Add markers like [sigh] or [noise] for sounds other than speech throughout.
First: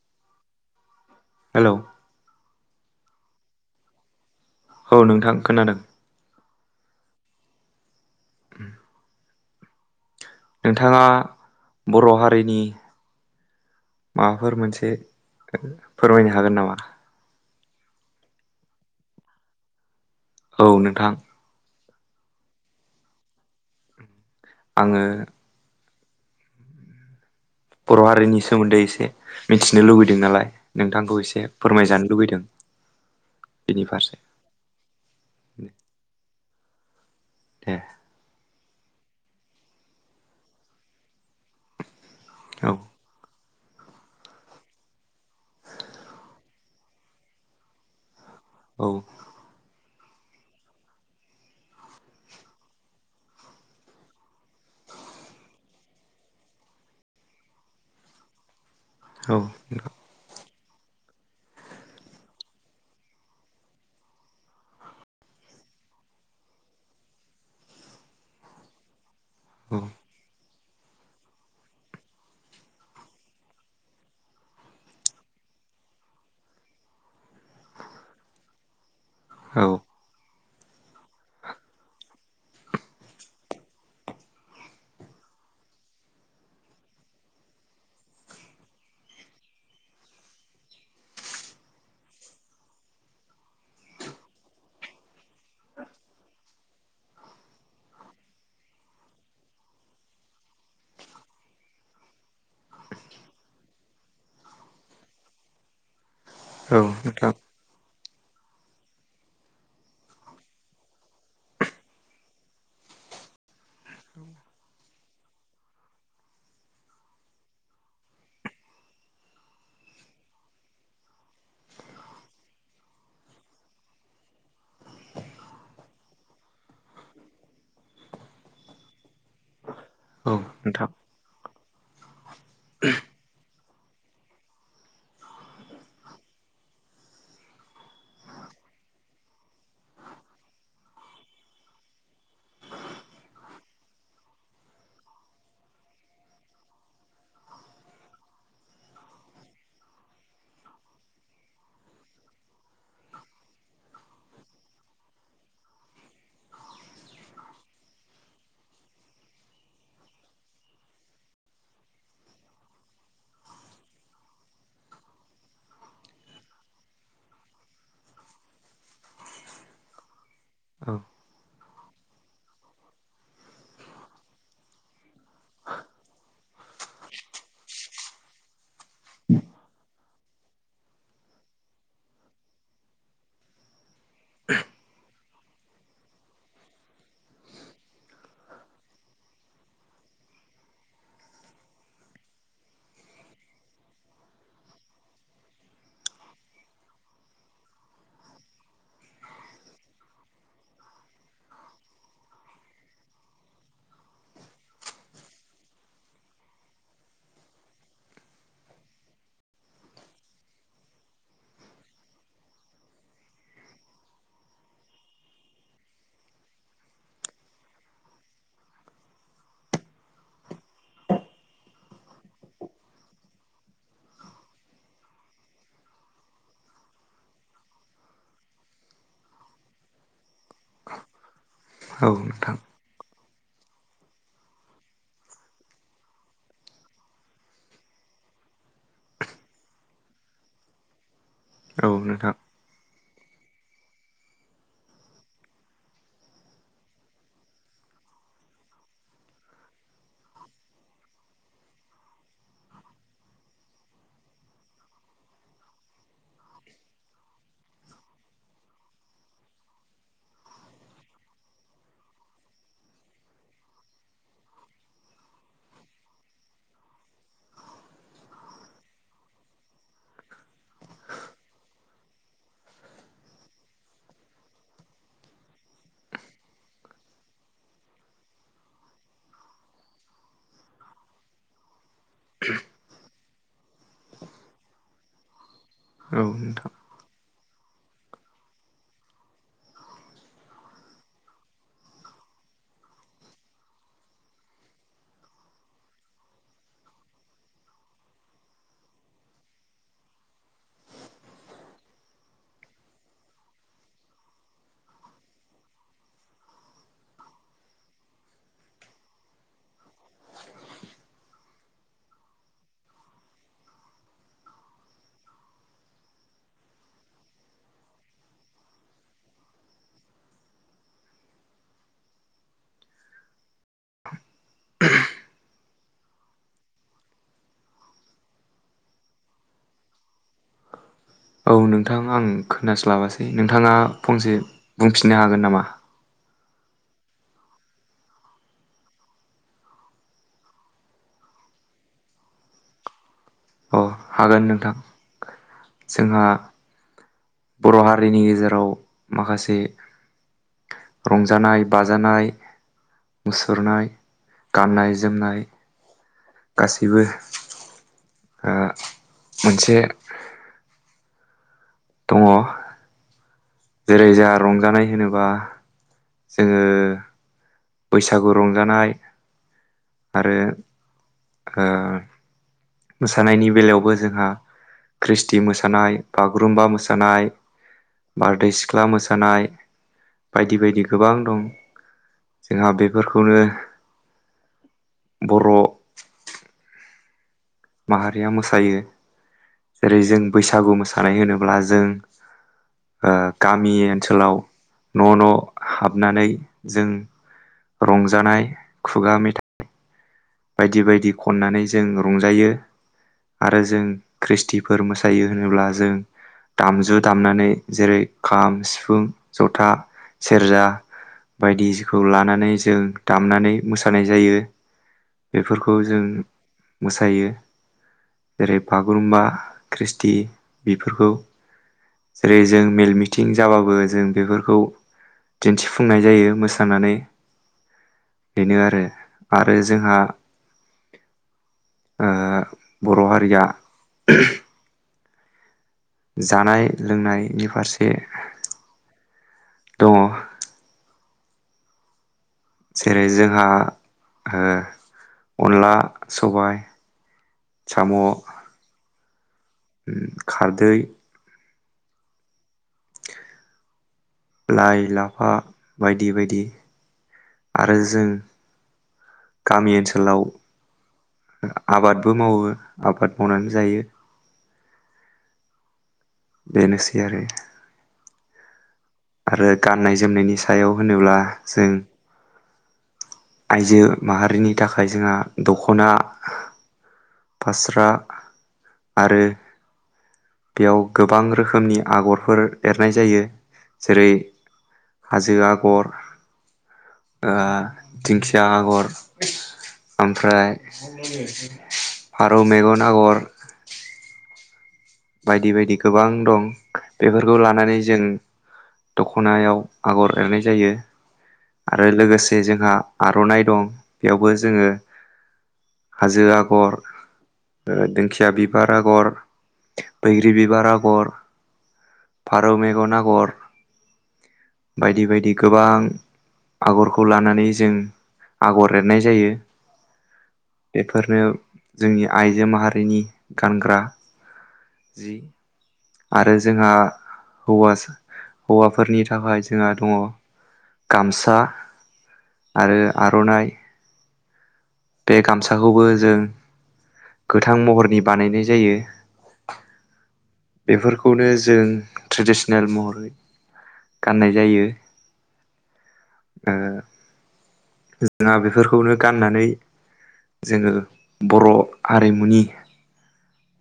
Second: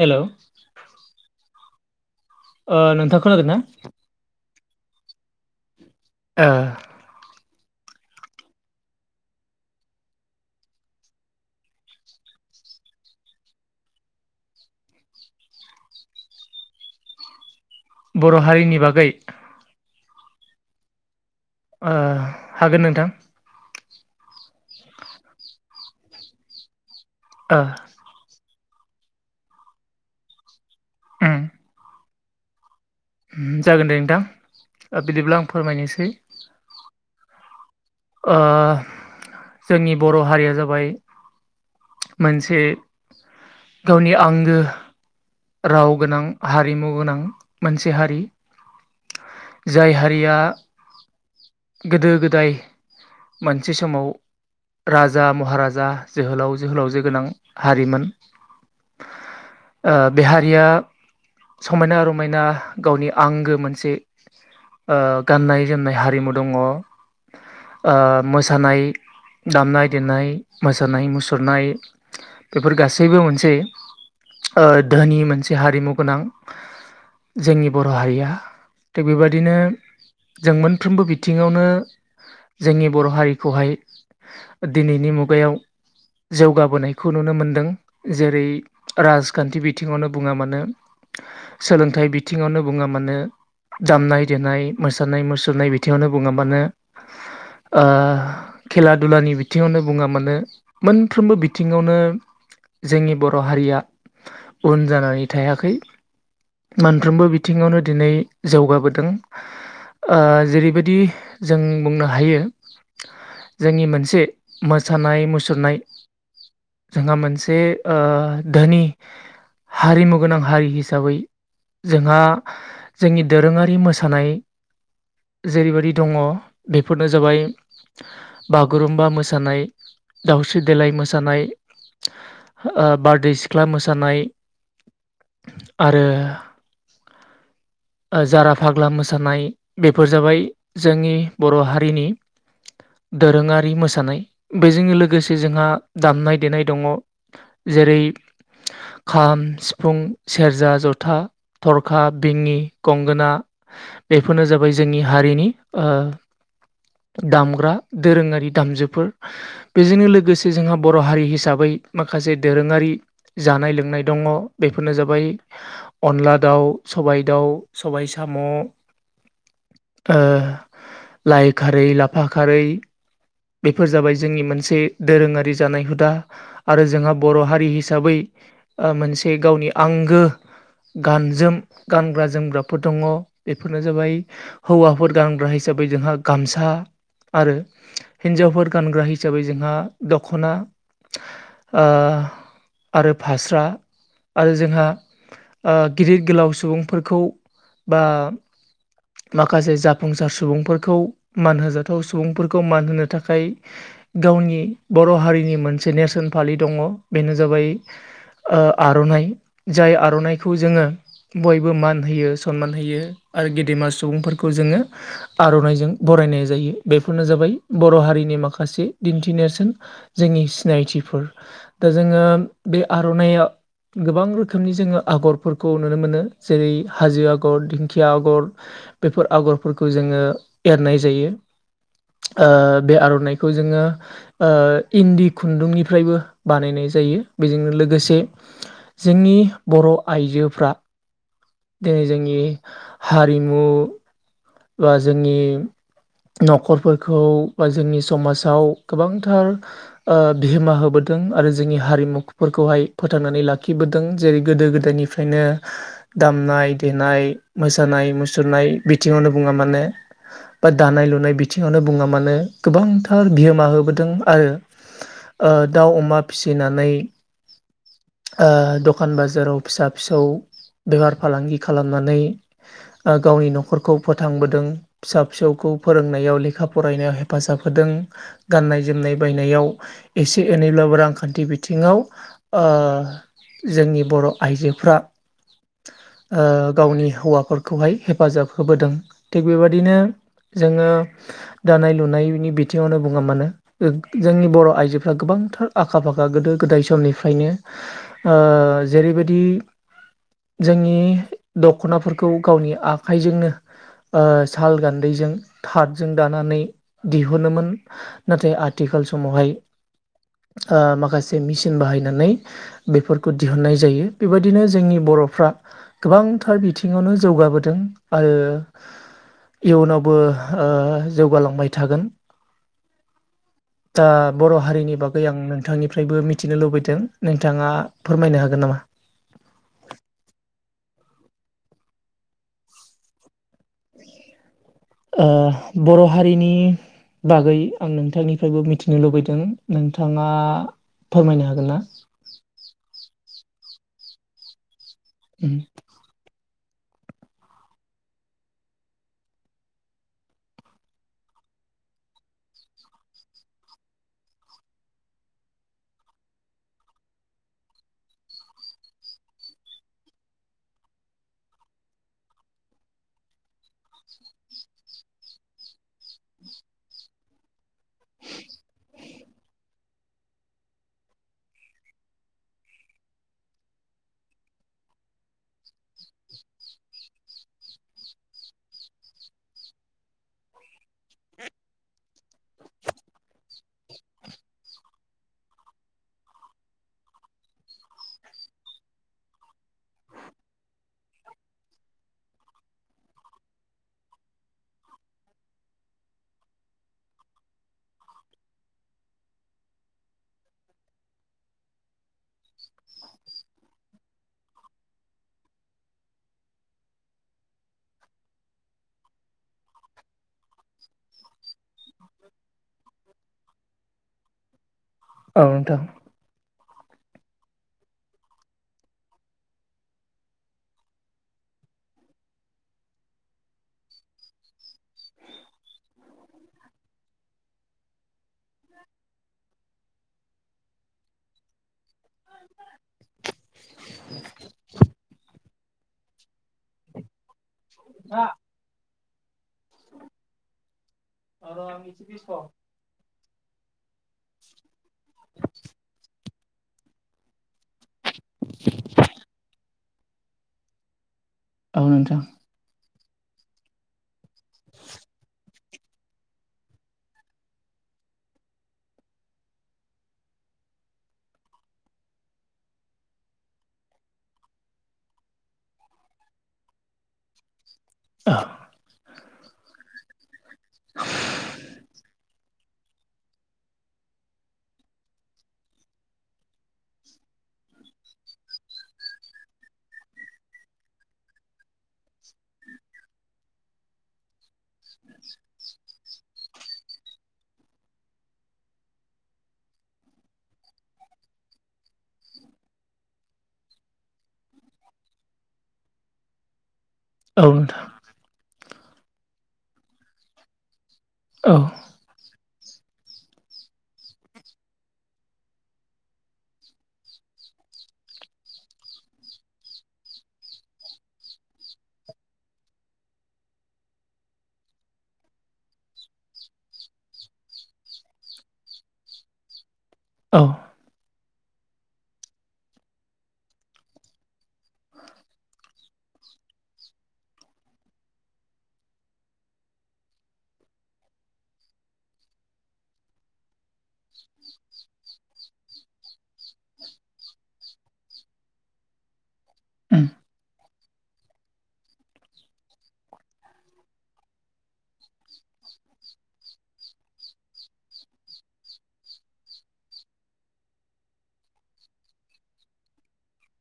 हेल'! Hello! ओ नोंथां खोनादोंना? औ नोंथां खोनादों ओ उम नोंथाङा बर' हारिनि माबाफोर मोनसे फोरमायनो हागोन नामा? बर' हारिनि बागै औ नोंथां ओ हागोन नोंथां आङो ओ बर' हारिनि सोमोन्दै एसे मिथिनो लुबैदों नालाय नोंथांखौ एसे फोरमायजानो लुबैदों। बेनि जागोन दे फारसे नोंथां बिदिब्ला आं फोरमायनोसै दे ओ जोंनि बर' हारिया जाबाय मोनसे औ गावनि आंगो राव गोनां, हारिमु गोनां मोनसे हारि औ जाय हारिया गोदो-गोदाय मोनसे समाव राजा महाराजा, जोहोलाव जोहोलावजो गोनां हारिमोन औ नोंथां बेहा समायना रमायना गावनि आंगो मोनसे ओ गाननाय जोमनाय हारिमु दङ मोसानाय औ दामनाय देनाय मोसानाय मुसुरनाय बेफोर गासैबो मोनसे धोनि मोनसे हारिमु गोनां जोंनि बर' हारिया थिग बेबायदिनो औ जों मोनफ्रोमबो बिथिङावनो जोंनि बर' हारिखौहाय दिनैनि मुगायाव जौगाबोनायखौ नुनो मोनदों जेरै राजखान्थि बिथिङावनो बुङा मानो सोलोंथाइ बिथिङावनो बुङा मानो दामनाय देनाय मोसानाय मुसुरनाय बि थिङावनो बुङा मानो ओ खेला दुलानि बिथिङावनो बुङा मानो मोनफ्रोमबो बिथिङावनो जोंनि बर' हारिया उन जानानै थायाखै। औ मोनफ्रोमबो नोंथां बिथिङावनो दिनै जौगाबोदों ओ जेरै- बेबायदि जों बुंनो हायो। जोंनि मोनसे मोसानाय मुसुरनाय जोंहा मोनसे ओ धोनि हारिमु गोनां हारि हिसाबै जोंहा जोंनि दोरोङारि मोसानाय जेरैबायदि दङ बेफोरनो जाबाय बागुरुमबा मोसानाय औ दावस्रि नोंथां देलाय मोसानाय ओ बारदै सिख्ला मोसानाय आरो [inaudible] ओ जारा फाग्ला मोसानाय बे फोर जाबाय जोंनि बर' हारिनि दोरोङारि मोसानाय बेजों लोगोसे जोंहा दामनाय देनाय दङ। जेरै खाम, सिफुं, सेरजा, जथा, थरखा, बिंनि, गंगोना बेफोरनो जाबाय जोंनि हारिनि ओ दामग्रा दोरोङारि दामजुफोर। बेजोंनो लोगोसे जोंहा बर' हारि हिसाबै माखासे दोरोङारि जानाय लोंनाय दङ बेफोरनो जाबाय अनला दाउ सबाय दाउ सबाय साम' [inaudible] ओ औ लाइ खारै, लाफा खारै बेफोर जाबाय जोंनि मोनसे दोरोङारि जानाय हुदा आरो जोंहा बर' हारि हिसाबै ओ मोनसे गावनि आंगो गानजोम गानग्रा जोमग्राफोर दङ बेफोरनो जाबाय हौवाफोर गानग्रा हिसाबै जोंहा गामसा आरो हिन्जावफोर गानग्रा हिसाबै जोंहा दखना ओ आरो फास्रा आरो जोंहा ओ गिदिर गोलाव सुबुंफोरखौ बा माखासे जाफुंसार सुबुंफोरखौ मान होजाथाव सुबुंफोरखौ मान होनो थाखाय गावनि बर' हारिनि मोनसे नेरसोन फालि दङ बेनो जाबाय ओ आर'नाइ जाय आर'नाइखौ जोङो बयबो मान होयो सनमान होयो आरो गेदेमा सुबुंफोरखौ जोङो आर'नाइजों बरायनाय जायो बेफोरनो जाबाय बर' हारिनि माखासे दिन्थि नेरसोन जोंनि सिनायथिफोर दा जोङो बे आर'नाइया गोबां रोखोमनि जोङो आगरफोरखौ नुनो मोनो जेरै हाजो आगर दिंखिया आगर बेफोर आगरफोरखौ जोङो एरनाय जायो। औ ओ नोंथां बे आर'नाइ खौ जोङो ओ इन्दि खुन्दुंनिफ्रायबो बानायनाय जायो बेजोंनो लोगोसे जोंनि बर' आइजोफ्रा औ दिनै नोंथां जोंनि हारिमु बा जोंनि नखरफोरखौ बा जोंनि समाजाव गोबांथार ओ बिहोमा होबो दों आरो जोंनि हारिमुफोरखौहाय फोथांनानै लाखिबोदों जेरै गोदो गोदायनिफ्रायनो दामनाय देनाय मोसानाय मुसुरनाय बिथि ङावनो बुङा मानोे, बा दानाय लुनाय बिथिङावनो बुङा मानोे, गोबांथार बिहोमा होबोदों। आरो ओ दाउ अमा फिसिनानै ओ दखान बाजाराव फिसा फिसौ बेफार फालांगि खालामनानै ओ गावनि नखरखौ फोथांबोदों फिसा फिसौखौ फोरोंनायाव लेखा फरायनायाव हेफाजाब होदों, गाननाय जोमनाय नाय बायनायाव एसे एनैब्लाबो रांखान्थि बिथिङाव ओ जोंनि बर' आइजोफ्रा औ नोंथां ओ गावनि हौवाफोरखौहाय हेफाजाब होबोदों थिग बेबादिनो जोङो दानाय लुनायनि बिथिङावनो बुङा मानो जोंनि बर' आइजोफ्रा गोबां गोबांथार आखा फाखा गोदो गोदाय समनिफ्रायनो ओ जेरैबायदि जोंनि दखनाफोरखौ गावनि आखाइजोंनो ओ साल गान्दैजों थाथजों दानानै दिहुनोमोन नाथाय आ आथिखाल समावहाय ओ माखासे मेसिन बाहायनानै बेफोरखौ दिहुननाय जायो बेबायदिनो जोंनि ब बर'फ्रा गोबांथार बिथिङावनो जौगाबोदों आरो इयुनावबो ओह जौगालांबाय थागोन। [inaudible] दा बर' हारिनि बागै आं नोंथांनि फ्रायबो मिथिनो लुबैदों नोंथाङा फोरमायनो हागोन नामा? औ नोंथां आं खोनास्लाबासै नोंथाङा फंसे बुंफिननो हागोन ओह नामा बर' हारिनि बागै आं नोंथांनिफायबो मिथिनो लुबैदों नोंथांआ फोरमायनो हागोनना [inaudible] अ हागोन नोंथां जोंहा बर' हारिनि गेजेराव माखासे रंजानाय बाजानाय मुसुरनाय गाननाय जोमनाय गासैबो ओह मोनसे दङ' जेरै जाहा रंजानाय होनोबा जोङो बैसागु रंजानाय आरो ओ मोसानायनि बेलायावबो जोंहा ख्रिसथि मोसानाय बागुरुम्बा मोसानाय बारदै सिख्ला मोसानाइ बायदि बायदि गोबां दं। जोंहा बेफोरखौनो बर' माहारिया मोसायो। जेरै जों बैसागु मोसानाय होनोब्ला जों ओ गामि ओनसोलाव न' न' हाबनानै जों रंजानाय खुगा मेथाइ बायदि बायदि खननानै जों रंजायो। आरो जों ख्रिसथिफोर मोसायो होनोब्ला जों दामजु दामनानै जेरै खाम सिफुं जथा सेरजा बायदि जिखौ लानानै जों दामनानै मोसानाय जायो। औ बेफोरखौ नोंथां जों मोसायो। जेरै बागुरुम्बा ख्रिसथि बेफोरखौ जेरै जों मेल मिथिं जाबाबो जों बेफोरखौ दिनथिफुंनाय जायो मोसानानै बेनो आरो आरो जोंहा ओह बर' हारिया [unintelligible] जानाय लोंनाय नि फारसे दङ' [inaudible] जेरै जोंहा ओह अनला सबाइ साम' उम खारदै औ नोंथां। लाय लाफा बायदि बायदि। आरो जों गामि ओनसोलआव ओ आबादबो मावो आबाद मावनानै जायो। बेनोसै आरो। [inaudible] आरो गाननाय जोमनायनि सायाव होनोब्ला जों आइजो माहारिनि थाखाय जोंहा दखना फास्रा आरो बेयाव गोबां रोखोमनि आग'रफोर एरनाय जायो जेरै हाजो आगर ओ दिंखिया आगर ओमफ्राय फारौ मेगन आगर बायदि बायदि गोबां दं बेफोरखौ नोंथां लानानै जों दख'नायाव आगर एरनाय जायो औ आरो लोगोसे जों जोंहा आर'नाइ दं बेयावबो जोङो हाजो आगर दिंखिया बिबार आगर, बैग्रि बिबार आगर फारौ मेगन आगर बायदि बायदि गोबां आगरखौ लानानै जों आगर एरनाय जायो। औ बेफोरनो जोंनि आइजो माहारिनि गानग्रा जि आरो जोंहा हौवा हौवाफोरनि थाखाय जोंहा दङ गामसा आरो आर'नाइ बे गामसाखौबो जों गोथां महरनि बानायनाय जायो। बेफोरखौनो जों ट्रेडिसनेल महरै गाननाय जायो। ओ जोंहा बेफोरखौनो गाननानै जोङो बर' हारिमुनि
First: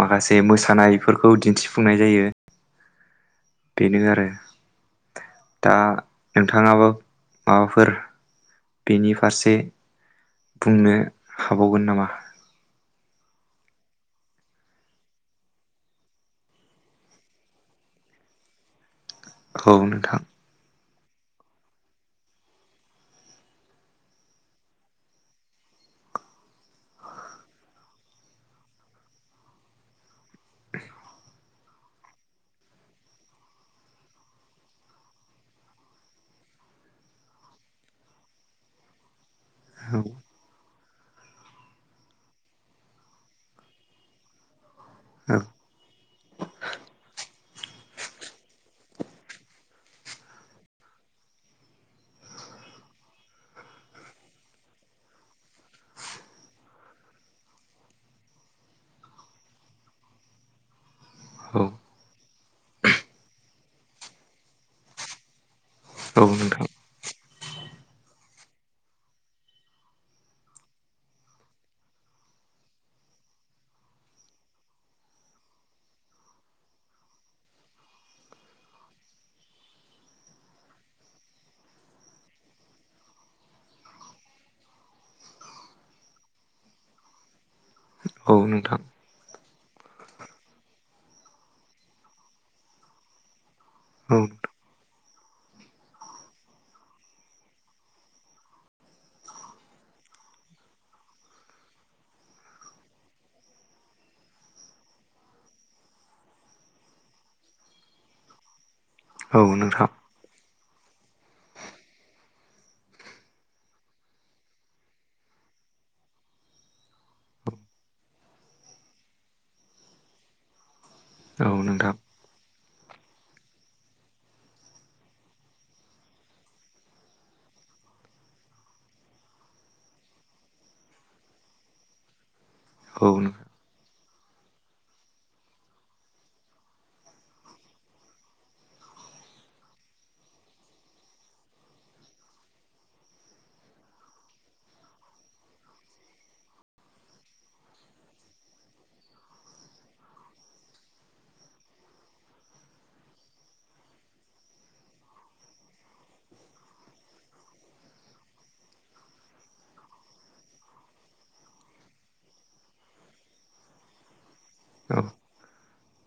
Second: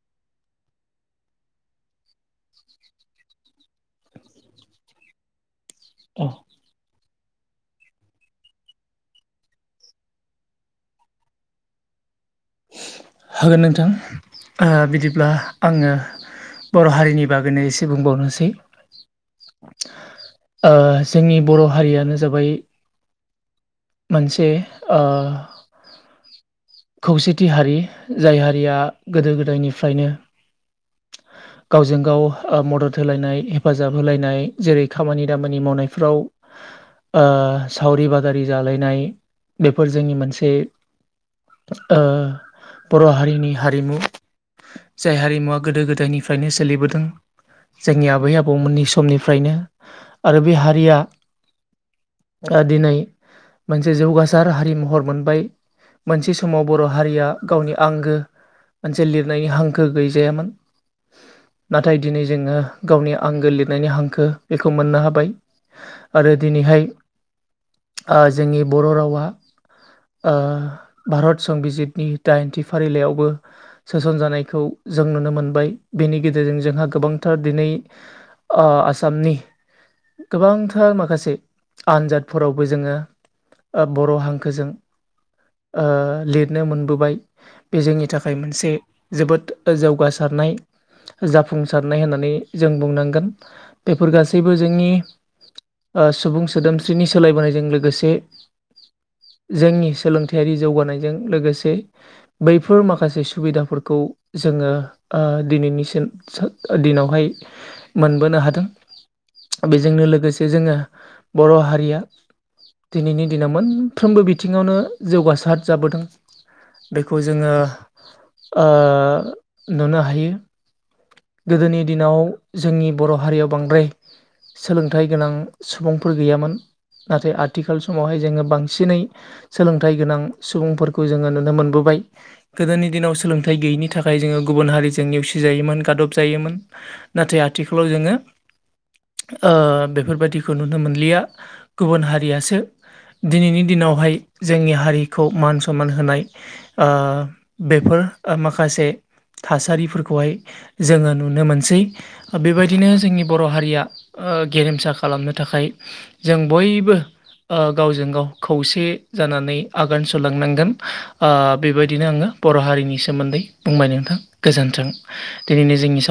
माखासे मोसानायफोरखौ दिन्थिफुंनाय जायो। बेनो आरो। दा औ नोंथाङाबो माबाफोर बेनि फारसे बुंनो हाबावगोन नामा? होगोन नोंथां बिदिब्ला आङो बर' हारिनि बागैनो एसे बुंबावनोसै। औ नोंथां। ओ जोंनि बर' हारियानो जाबाय मोनसे ओ खौसेथि हारि, जाय हारिया गोदो गोदायनिफ्रायनो [inaudible] गावजों गाव ओ मदद होलायनाय हेफाजाब होलायनाय जेरै खामानि दामानि मावनायफ्राव [inaudible] सावरि बादारि जालायनाय बेफोर औ जोंनि मोनसे ओ बर' हारिनि हारिमु। जाय औ हारिमुवा गोदो गोदायनिफ्रायनो सोलिबोदों जोंनि आबै आबौमोननि स समनिफ्रायनो आरो बे हारिया दिनै मोनसे जौगासार हारि महर मोनबाय। मोनसे समाव बर' हारिया गावनि आंगो मोनसे लिरनायनि हांखो गैजायामोन। नाथाय दिनै जोङो गावनि आंगो लिरनायनि हांखो बेखौ मोननो हाबाय। औ आरो नोंथां दिनैहाय ओ जोंनि बर' रावा ओ भारत संबिजितनि दाइनथि फारिलाइयावबो सोसनजानायखौ जों नुनो मोनबाय। बेनि गेजेरजों जोंहा गोबांथार दिनै ओ आसामनि गोबांथार माखासे आनजादफोरावबो जोङो ओ बर' हांखोजों लिरनो मोनबोबाय बे जोंनि औ थाखाय मोनसे नोंथां जोबोद। जौगासारनाय जाफुंसारनाय होननानै जों बुंनांगोन। बेफोर औ गासैबो जोंनि। सुबुं सोदोमस्रिनि सोलायबोनायजों लोगोसे। जोंनि सोलोंथा हेरि जौगानायजों लोगोसे बैफोर माखासे सुबिदाफोरखौ जोङो ओ दिनैनिसिम सो दिनावहाय मोनबोनो हादों। औ नोंथां बेजोंनो लोगो जे जोङो बर' हारिया दिनैनि दिनाव मोनफ्रोमबो बिथिङावनो। जौगासार जाबोदों। बेखौ जोङो ओ नुनो हायो। औ गोदोनि नोंथां दिनाव जोंनि बर' हारियाव बांद्राय सोलोंथाइ गोनां सुबुंफोर गैयामोन। नाथाय आथिखाल समावहाय जोङो बांसिनै। सोलोंथाइ गोनां सुबुंफोरखौ जोङो नुनो मोनबोबाय गोदोनि औ दिनाव नोंथां सोलोंथाइ गैयैनि थाखाय जोङो गुबुन हारिजों नेवसिजायोमोन गादब जायोमोन नाथाय आथिखालाव जोङो ओ बेफोरबायदिखौ नुनो मोनलिया गुबुन हारियासो दिनैनि दिनावहाय जोंनि हारिखौ मान सनमान होनाय ओ बेफोर माखासे थासारिफोरखौहाय जोङो नुनो मोनसै बेबायदिनो जोंनि बर' हारिया। ओ गेरेमसा खालामनो थाखाय जों बयबो ओ गावजों गाव खौसे जानानै आगान सुरलांनांगोन ओ‌ बेबायदिनो आङो बर' हारिनि सोमोन्दै बुंबाय नोंथां। गोजोन्थों औ दिनैनो जोंनि साव